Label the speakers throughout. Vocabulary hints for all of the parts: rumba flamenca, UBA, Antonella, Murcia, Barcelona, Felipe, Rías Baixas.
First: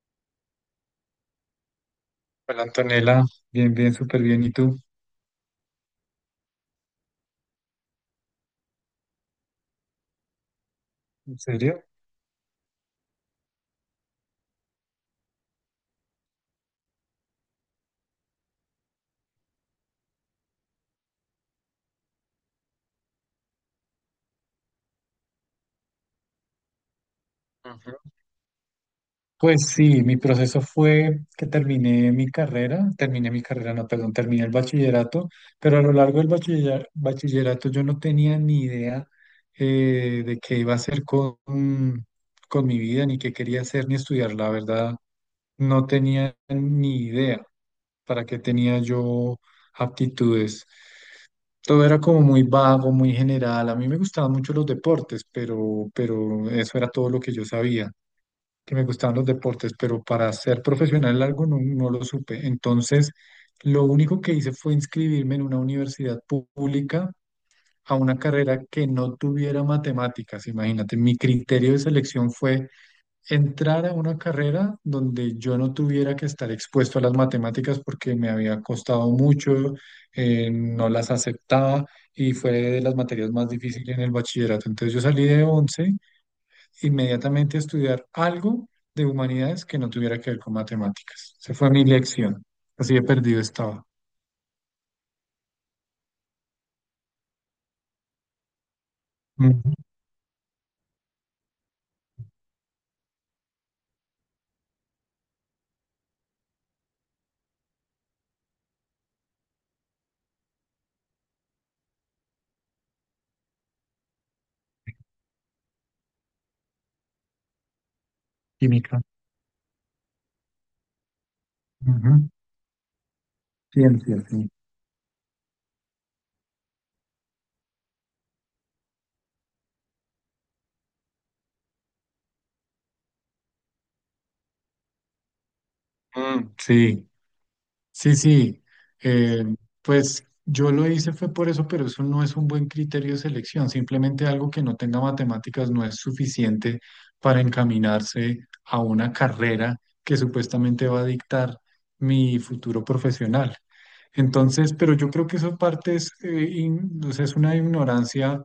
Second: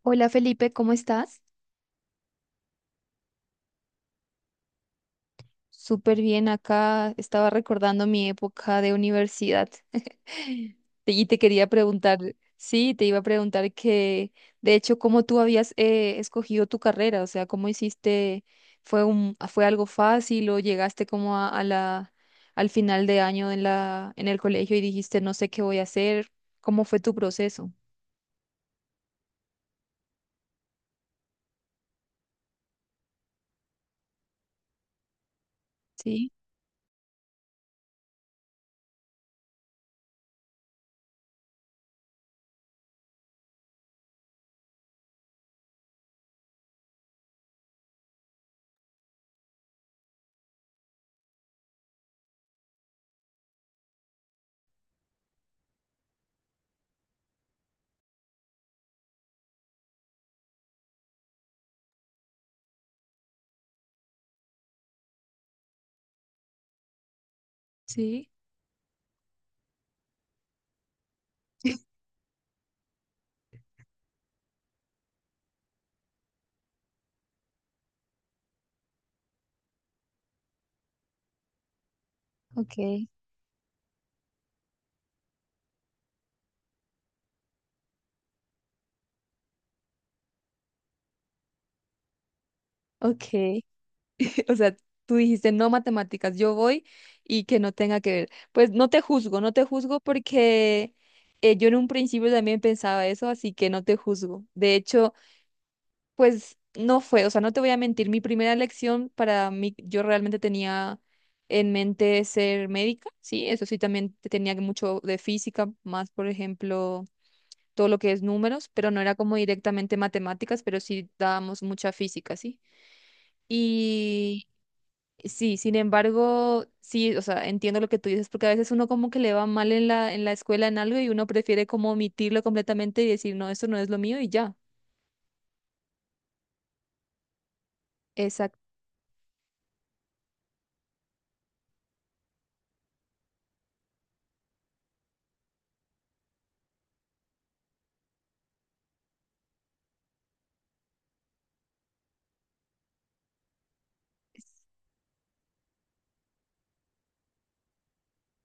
Speaker 1: Hola Felipe, ¿cómo estás?
Speaker 2: Hola Antonella, bien, bien, súper bien. ¿Y tú?
Speaker 1: Súper bien acá. Estaba recordando mi época de universidad. Y te
Speaker 2: ¿En
Speaker 1: quería
Speaker 2: serio?
Speaker 1: preguntar, sí, te iba a preguntar que, de hecho, cómo tú habías escogido tu carrera, o sea, cómo hiciste, fue algo fácil o llegaste como a al final de año en en el colegio y dijiste, no sé qué voy a hacer, ¿cómo fue tu proceso?
Speaker 2: Ujú. Pues sí, mi proceso fue que terminé mi carrera, no, perdón, terminé el bachillerato, pero a lo largo del
Speaker 1: Sí,
Speaker 2: bachillerato yo no tenía ni idea de qué iba a hacer con mi vida, ni qué quería hacer, ni estudiar. La verdad, no tenía ni idea para qué tenía yo aptitudes. Todo era como muy vago, muy general. A mí me gustaban mucho los deportes, pero eso era todo lo que yo sabía, que me gustaban los deportes, pero para ser profesional en algo no, no lo supe. Entonces, lo único que hice fue inscribirme en una universidad pública, a una
Speaker 1: sí,
Speaker 2: carrera que no tuviera matemáticas. Imagínate, mi criterio de selección fue entrar a una carrera donde yo no tuviera que estar expuesto a las matemáticas porque me había costado mucho, no las aceptaba y fue de las
Speaker 1: ok,
Speaker 2: materias más difíciles en el bachillerato. Entonces yo salí de 11 inmediatamente a estudiar algo de humanidades que no tuviera que ver con matemáticas. Esa fue mi lección. Así de
Speaker 1: ok.
Speaker 2: perdido estaba.
Speaker 1: O sea, tú dijiste no matemáticas, yo voy y que no tenga que ver. Pues no te juzgo, no te
Speaker 2: Ujú.
Speaker 1: juzgo porque yo en un principio también pensaba eso, así que no te juzgo. De hecho, pues no fue, o sea, no te voy a mentir, mi primera elección para mí, yo realmente tenía en mente ser médica, sí, eso sí, también tenía mucho de física, más por ejemplo, todo lo que es números, pero no
Speaker 2: Química.
Speaker 1: era como directamente matemáticas, pero sí dábamos mucha
Speaker 2: Ujú.
Speaker 1: física, sí.
Speaker 2: Ciencia, sí.
Speaker 1: Sí, sin embargo, sí, o sea, entiendo lo que tú dices, porque a veces uno como que le va mal en en la escuela en algo y uno prefiere como omitirlo completamente y decir, no, esto no es lo mío y ya.
Speaker 2: Mm, sí. Sí,
Speaker 1: Exacto,
Speaker 2: sí, eh, pues yo lo hice fue por eso, pero eso no es un buen criterio de selección. Simplemente algo que no tenga matemáticas no es suficiente para encaminarse a una carrera que supuestamente va a dictar mi futuro profesional. Entonces, pero yo creo que eso parte es, o sea, es una ignorancia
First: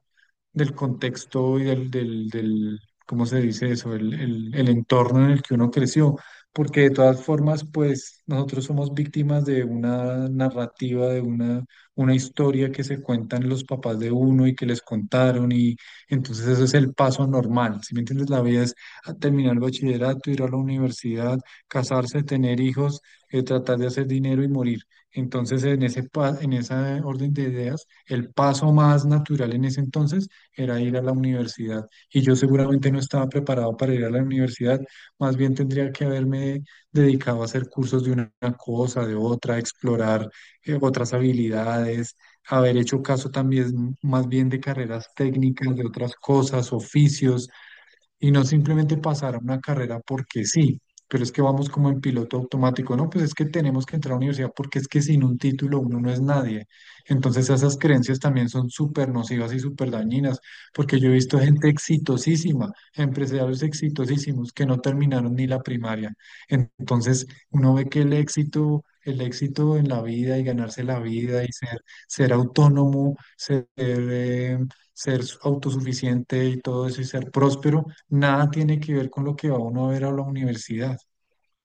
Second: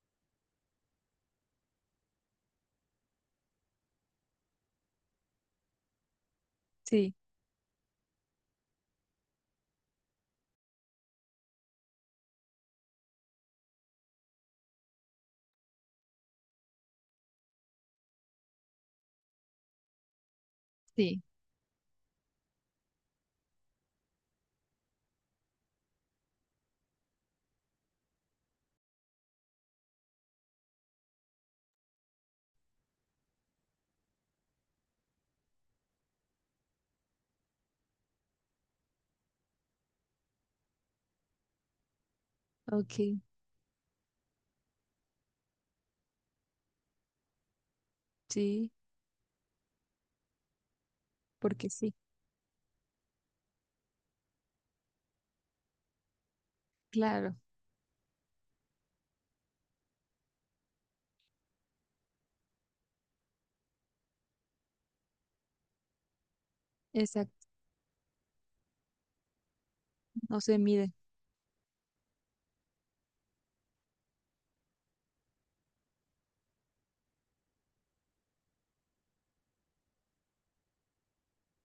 Speaker 2: del contexto y ¿cómo se dice eso? El entorno en el que uno creció, porque de
Speaker 1: sí,
Speaker 2: todas formas, pues nosotros somos víctimas de una narrativa, de una historia que se cuentan los papás de uno y que les contaron, y entonces eso es el paso normal, ¿si me entiendes? La vida es a terminar el bachillerato, ir a la
Speaker 1: sí,
Speaker 2: universidad, casarse, tener hijos, tratar de hacer dinero y morir. Entonces, en en esa orden de ideas, el paso más natural en ese entonces era ir a la universidad. Y yo seguramente no estaba preparado para ir a la universidad, más bien tendría que haberme dedicado a hacer cursos de una cosa, de otra, explorar otras habilidades, haber hecho
Speaker 1: ok,
Speaker 2: caso también más bien de carreras técnicas, de otras cosas, oficios, y no
Speaker 1: sí,
Speaker 2: simplemente pasar a una carrera porque sí, pero es que vamos
Speaker 1: porque
Speaker 2: como
Speaker 1: sí,
Speaker 2: en piloto automático, no, pues es que tenemos que entrar a la universidad porque es que sin un título uno no es nadie.
Speaker 1: claro,
Speaker 2: Entonces esas creencias también son súper nocivas y súper dañinas, porque yo he visto gente exitosísima, empresarios exitosísimos que no terminaron ni la primaria. Entonces
Speaker 1: exacto,
Speaker 2: uno ve que el éxito... El éxito en la vida
Speaker 1: no
Speaker 2: y
Speaker 1: se
Speaker 2: ganarse
Speaker 1: mide.
Speaker 2: la vida y ser, ser autónomo, ser, ser autosuficiente y todo eso y ser próspero, nada tiene que ver con lo que va uno a ver a la universidad.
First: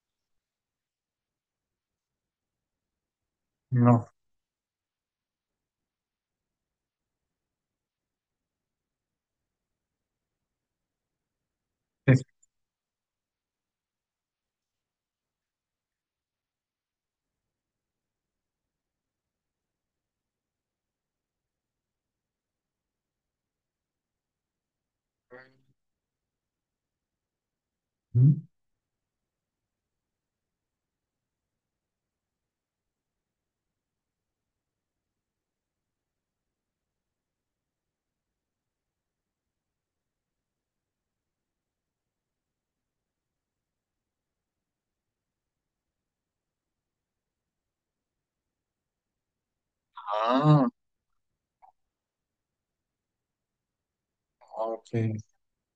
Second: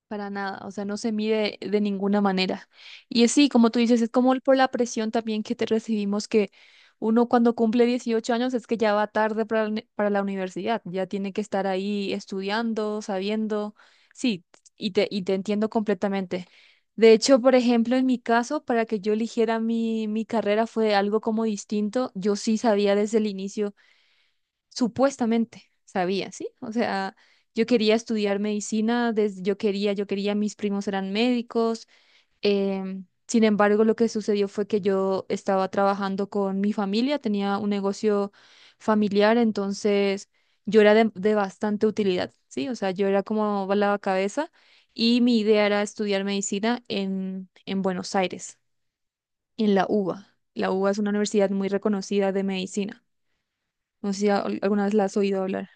Speaker 1: Para nada, o sea, no se mide de ninguna manera. Y es sí, como tú dices, es
Speaker 2: No.
Speaker 1: como por la presión también que te recibimos, que uno cuando cumple 18 años es que ya va tarde para, para la universidad, ya tiene que estar ahí
Speaker 2: es-
Speaker 1: estudiando, sabiendo. Sí, y te entiendo completamente. De hecho, por ejemplo, en mi caso, para que yo eligiera mi carrera fue algo como distinto. Yo sí sabía desde el inicio supuestamente sabía, ¿sí? O sea, yo quería estudiar
Speaker 2: ¿Mm?
Speaker 1: medicina, desde, yo quería, mis primos eran médicos. Sin embargo, lo que sucedió fue que yo estaba trabajando con mi familia, tenía un negocio familiar, entonces yo era de bastante utilidad, ¿sí? O sea, yo era como la cabeza y mi idea era estudiar medicina en Buenos Aires, en la UBA.
Speaker 2: Ah,
Speaker 1: La UBA es una universidad muy reconocida de medicina. No sé si alguna
Speaker 2: ok.
Speaker 1: vez la has oído hablar.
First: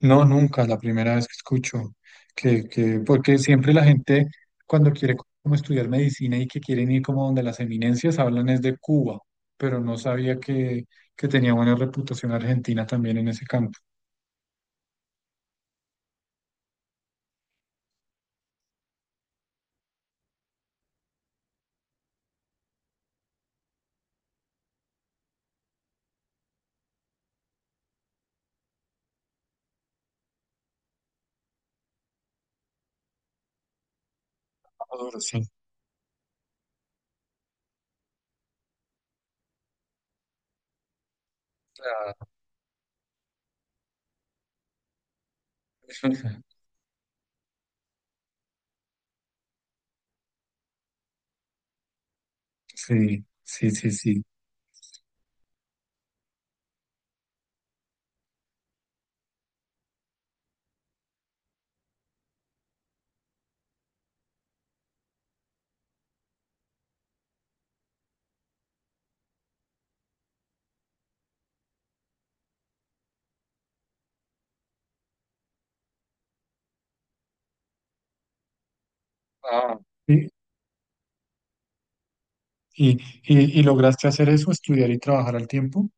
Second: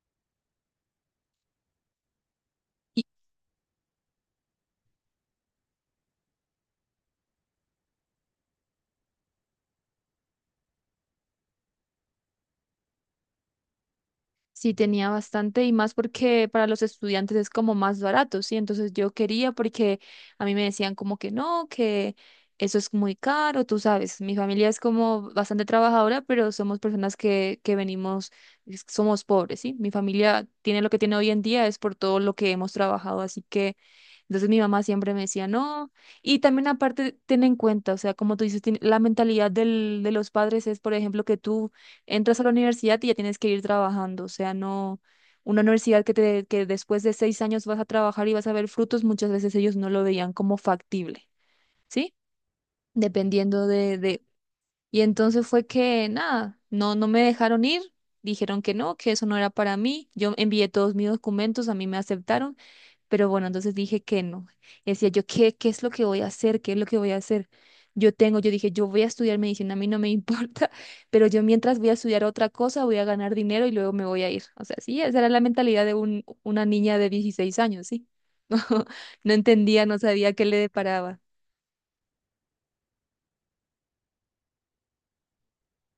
Speaker 2: No, nunca, la primera vez que escucho. Que, porque siempre la gente, cuando quiere como estudiar medicina y que quieren ir como donde las eminencias, hablan es de Cuba, pero no sabía que tenía buena reputación Argentina también en ese campo.
Speaker 1: Sí, tenía bastante y más porque para los estudiantes es como más barato, ¿sí? Entonces yo quería porque a mí me decían como que no, que eso es muy caro, tú sabes, mi familia es como bastante trabajadora, pero somos personas que venimos, somos pobres, ¿sí? Mi familia tiene lo que tiene hoy en día es por todo lo que hemos trabajado, así que entonces mi mamá siempre me
Speaker 2: Ahora
Speaker 1: decía
Speaker 2: sí.
Speaker 1: no. Y también aparte, ten en cuenta, o sea, como tú dices, la mentalidad de los padres es, por ejemplo, que tú
Speaker 2: Ah,
Speaker 1: entras a la universidad y ya tienes que ir trabajando, o sea, no una universidad que, te, que después de seis años vas a trabajar y vas a ver frutos, muchas veces ellos no lo veían como factible, ¿sí?
Speaker 2: sí,
Speaker 1: Dependiendo
Speaker 2: sí, sí,
Speaker 1: de...
Speaker 2: sí.
Speaker 1: Y entonces fue que, nada, no me dejaron ir, dijeron que no, que eso no era para mí, yo envié todos mis documentos, a mí me aceptaron pero bueno, entonces dije que no. Y decía yo, ¿qué es lo que voy a hacer? ¿Qué es lo que voy a hacer? Yo tengo, yo dije, yo voy a estudiar medicina, a mí no me importa, pero yo mientras voy a estudiar otra cosa, voy a ganar dinero y luego me voy a ir. O sea, sí, esa era la mentalidad de un, una niña de 16 años, sí. No, no
Speaker 2: Ah.
Speaker 1: entendía, no
Speaker 2: ¿Y,
Speaker 1: sabía qué le deparaba.
Speaker 2: y, y lograste hacer eso, estudiar y trabajar al tiempo?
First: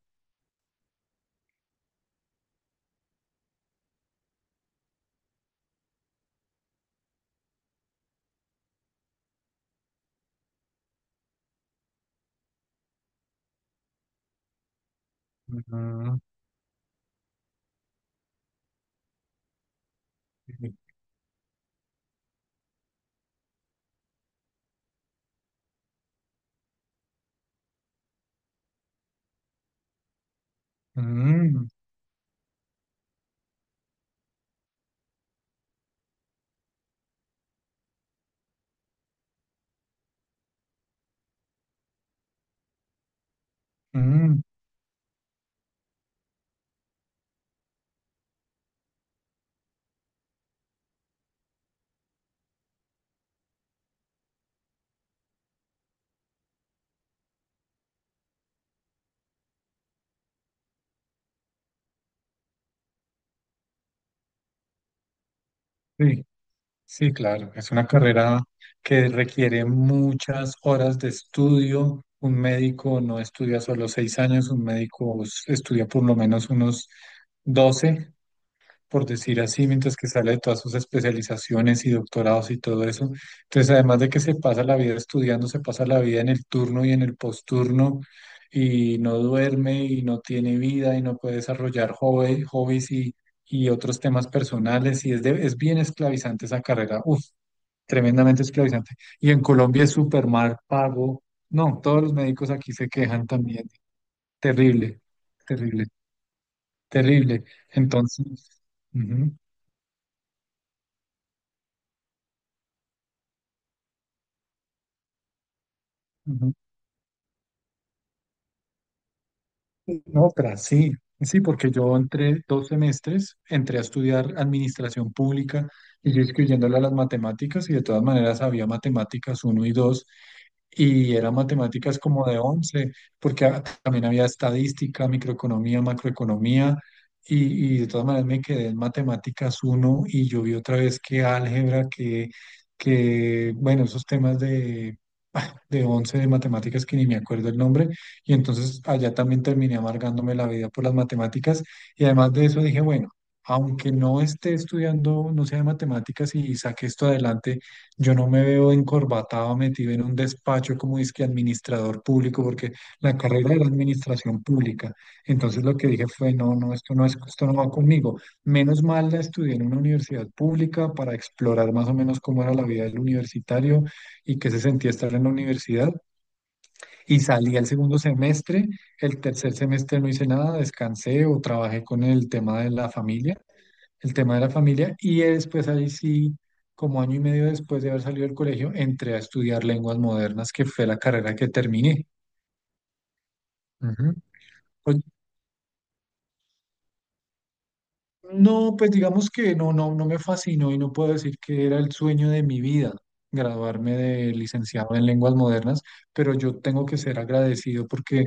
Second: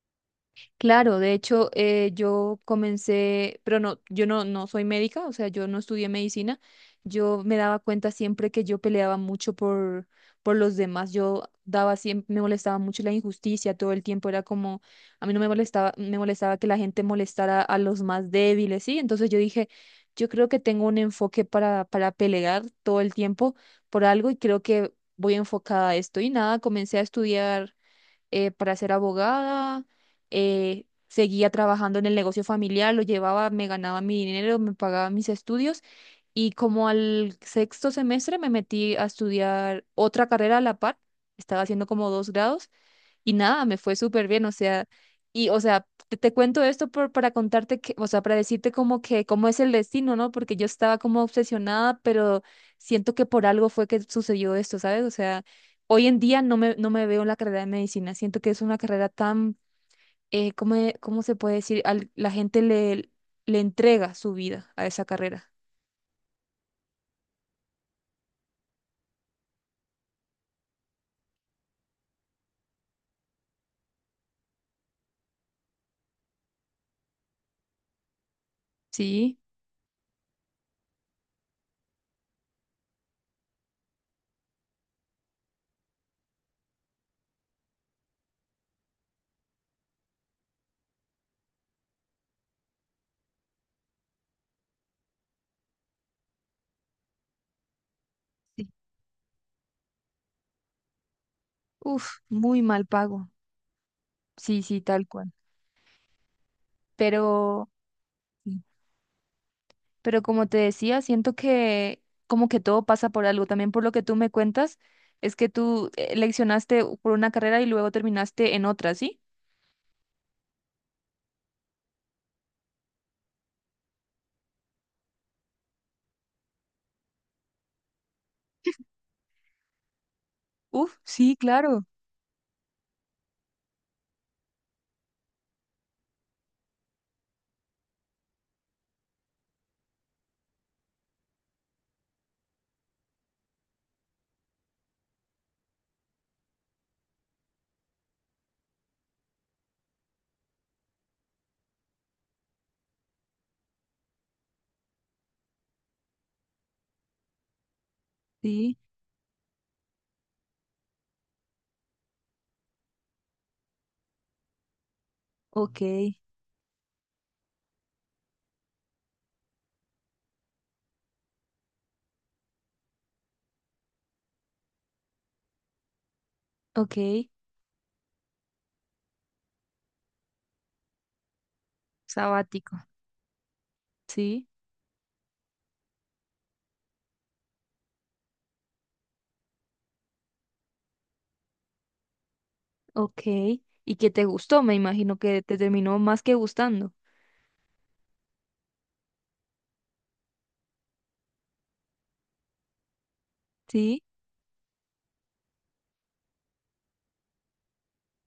Speaker 1: Claro, de hecho, yo comencé, pero no, yo no, no soy médica, o sea, yo no estudié medicina. Yo me daba cuenta siempre que yo peleaba mucho por los demás. Yo daba siempre, me molestaba mucho la injusticia todo el tiempo. Era como, a mí no me molestaba, me
Speaker 2: Ujú.
Speaker 1: molestaba que la gente molestara a los más débiles, ¿sí? Entonces yo dije, yo creo que tengo un enfoque para pelear todo el tiempo por algo y creo que voy enfocada a esto. Y nada, comencé a estudiar para ser abogada, seguía
Speaker 2: Mm,
Speaker 1: trabajando en el negocio familiar, lo llevaba, me ganaba mi dinero, me pagaba mis estudios y como al sexto semestre me metí a estudiar otra carrera a la par, estaba haciendo como dos grados y nada, me fue súper
Speaker 2: mm,
Speaker 1: bien, o sea, te cuento esto por, para contarte que, o sea, para decirte como que cómo es el destino, ¿no? Porque yo estaba como obsesionada, pero siento que por algo fue que sucedió esto, ¿sabes? O sea, hoy en día no me veo en la carrera de medicina, siento que es una carrera tan, ¿cómo, cómo se puede decir? La gente le entrega su vida a esa carrera,
Speaker 2: sí, sí, claro. Es una carrera que requiere muchas horas de estudio. Un médico no estudia solo 6 años, un médico estudia por lo menos unos 12, por
Speaker 1: ¿sí?
Speaker 2: decir así, mientras que sale de todas sus especializaciones y doctorados y todo eso. Entonces, además de que se pasa la vida estudiando, se pasa la vida en el turno y en el posturno y no duerme y no tiene vida y no puede desarrollar hobbies y otros temas personales y es bien esclavizante esa carrera. Uf, tremendamente
Speaker 1: Sí.
Speaker 2: esclavizante. Y en Colombia es súper mal pago. No, todos los
Speaker 1: Uf,
Speaker 2: médicos
Speaker 1: muy
Speaker 2: aquí
Speaker 1: mal
Speaker 2: se quejan
Speaker 1: pago.
Speaker 2: también.
Speaker 1: Sí, sí,
Speaker 2: Terrible,
Speaker 1: tal cual.
Speaker 2: terrible, terrible.
Speaker 1: Pero...
Speaker 2: Entonces, ujú,
Speaker 1: Pero como te decía, siento que como que todo pasa por algo. También por lo que tú me cuentas, es que tú
Speaker 2: ujú.
Speaker 1: leccionaste por una carrera y luego terminaste en otra, ¿sí?
Speaker 2: No, otra, sí, sí, porque yo entré 2 semestres, entré a estudiar administración pública, y yo excluyéndole a las matemáticas y de todas maneras había matemáticas uno y dos,
Speaker 1: Uf,
Speaker 2: y eran
Speaker 1: sí, claro.
Speaker 2: matemáticas como de 11 porque también había estadística, microeconomía, macroeconomía y de todas maneras me quedé en matemáticas uno y yo vi otra vez que álgebra, que bueno, esos temas de 11 de matemáticas que ni me acuerdo el nombre, y entonces allá también terminé amargándome la vida por las matemáticas, y además de eso dije, bueno, aunque no esté estudiando, no sea de matemáticas y saque esto adelante, yo no me veo
Speaker 1: Sí,
Speaker 2: encorbatado, metido en un despacho como que administrador público, porque la carrera era administración pública. Entonces lo
Speaker 1: ok,
Speaker 2: que dije fue, no, no, esto no es, esto no va conmigo. Menos mal la estudié en una universidad pública para explorar más o menos cómo era la vida del universitario y qué se sentía estar en la universidad.
Speaker 1: Ok,
Speaker 2: Y salí al segundo semestre, el tercer semestre no hice nada, descansé o trabajé con el tema de
Speaker 1: sabático,
Speaker 2: la familia, el tema de
Speaker 1: sí,
Speaker 2: la familia, y después ahí sí, como año y medio después de haber salido del colegio, entré a estudiar lenguas modernas, que fue la carrera que terminé.
Speaker 1: ok. Y que
Speaker 2: Ujú.
Speaker 1: te gustó, me
Speaker 2: Pues,
Speaker 1: imagino que te terminó más que gustando.
Speaker 2: no, pues digamos que no, no, no me fascinó y no puedo decir que era el sueño de mi vida graduarme
Speaker 1: Sí.
Speaker 2: de licenciado en lenguas modernas, pero yo tengo que ser agradecido porque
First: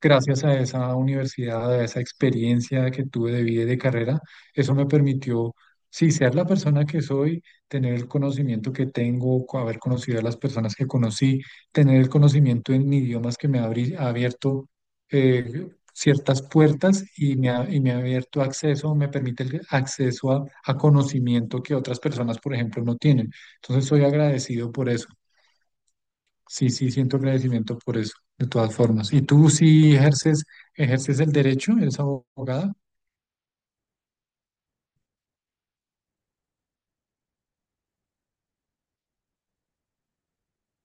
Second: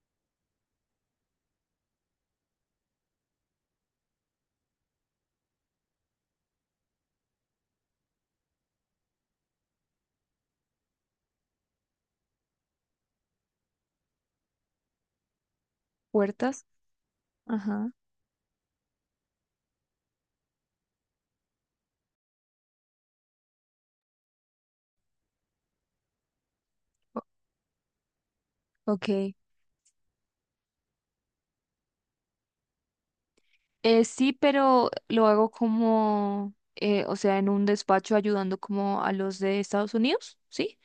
Speaker 2: gracias a esa universidad, a esa experiencia que tuve de vida y de carrera, eso me permitió, sí, ser la persona que soy, tener el conocimiento que tengo, haber conocido a las personas que conocí, tener el conocimiento en idiomas que me ha ha abierto ciertas
Speaker 1: Puertas,
Speaker 2: puertas y
Speaker 1: ajá.
Speaker 2: me ha abierto acceso, me permite el acceso a conocimiento que otras personas, por ejemplo, no tienen. Entonces, soy agradecido por eso. Sí, sí, siento
Speaker 1: O-
Speaker 2: agradecimiento por eso, de todas
Speaker 1: Ok,
Speaker 2: formas. ¿Y tú sí ejerces, ejerces el derecho? ¿Eres abogada?
Speaker 1: sí, pero lo hago como, o sea, en un despacho ayudando como a los de Estados Unidos, ¿sí?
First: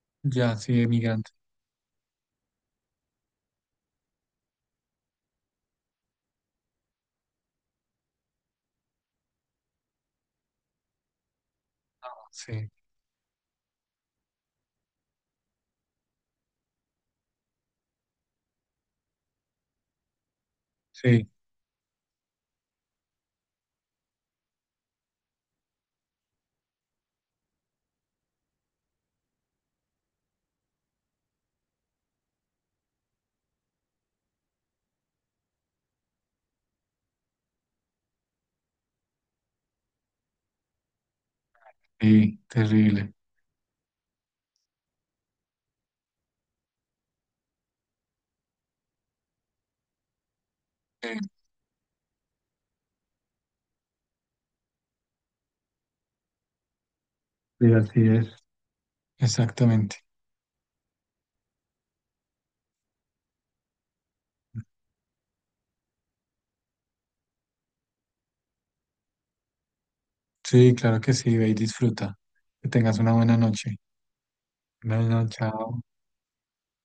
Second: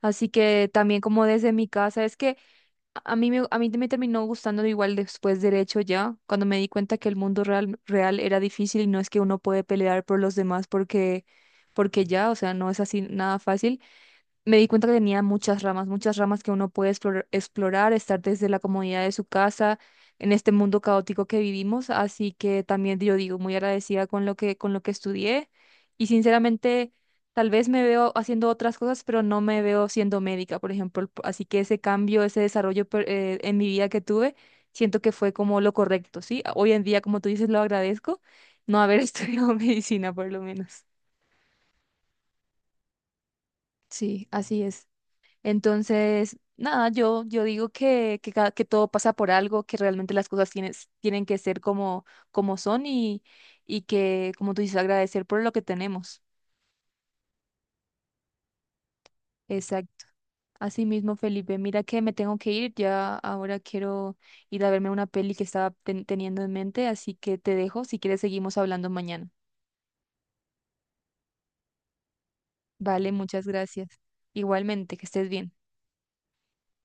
Speaker 1: Así
Speaker 2: Ya,
Speaker 1: que
Speaker 2: sí,
Speaker 1: también como
Speaker 2: emigrante.
Speaker 1: desde mi casa, es que a mí me terminó gustando igual después derecho ya, cuando me di cuenta que el mundo real, real era difícil y no es que uno puede pelear por los demás porque, porque ya, o sea, no
Speaker 2: Sí,
Speaker 1: es así nada fácil me di cuenta que tenía muchas ramas que uno puede explorar, estar desde la comodidad de su casa en este mundo caótico
Speaker 2: sí,
Speaker 1: que vivimos, así que también yo digo muy agradecida con lo que estudié y sinceramente tal vez me veo haciendo otras cosas, pero no me veo siendo médica, por ejemplo, así que ese cambio, ese desarrollo en mi vida que tuve, siento que fue como lo correcto, ¿sí? Hoy en día, como tú dices, lo agradezco no haber estudiado medicina por lo menos.
Speaker 2: sí, terrible.
Speaker 1: Sí, así es. Entonces, nada, yo digo que todo pasa por algo, que realmente las cosas tienes, tienen que ser como, como son y que, como tú dices, agradecer por lo que tenemos.
Speaker 2: Sí, así es. Exactamente.
Speaker 1: Exacto. Así mismo, Felipe, mira que me tengo que ir, ya ahora quiero ir a verme una peli que estaba teniendo en mente, así que te dejo, si quieres seguimos hablando mañana.
Speaker 2: Sí, claro que sí, ve y disfruta. Que tengas
Speaker 1: Vale,
Speaker 2: una buena
Speaker 1: muchas
Speaker 2: noche.
Speaker 1: gracias. Igualmente, que
Speaker 2: Buenas
Speaker 1: estés
Speaker 2: noches,
Speaker 1: bien.
Speaker 2: chao.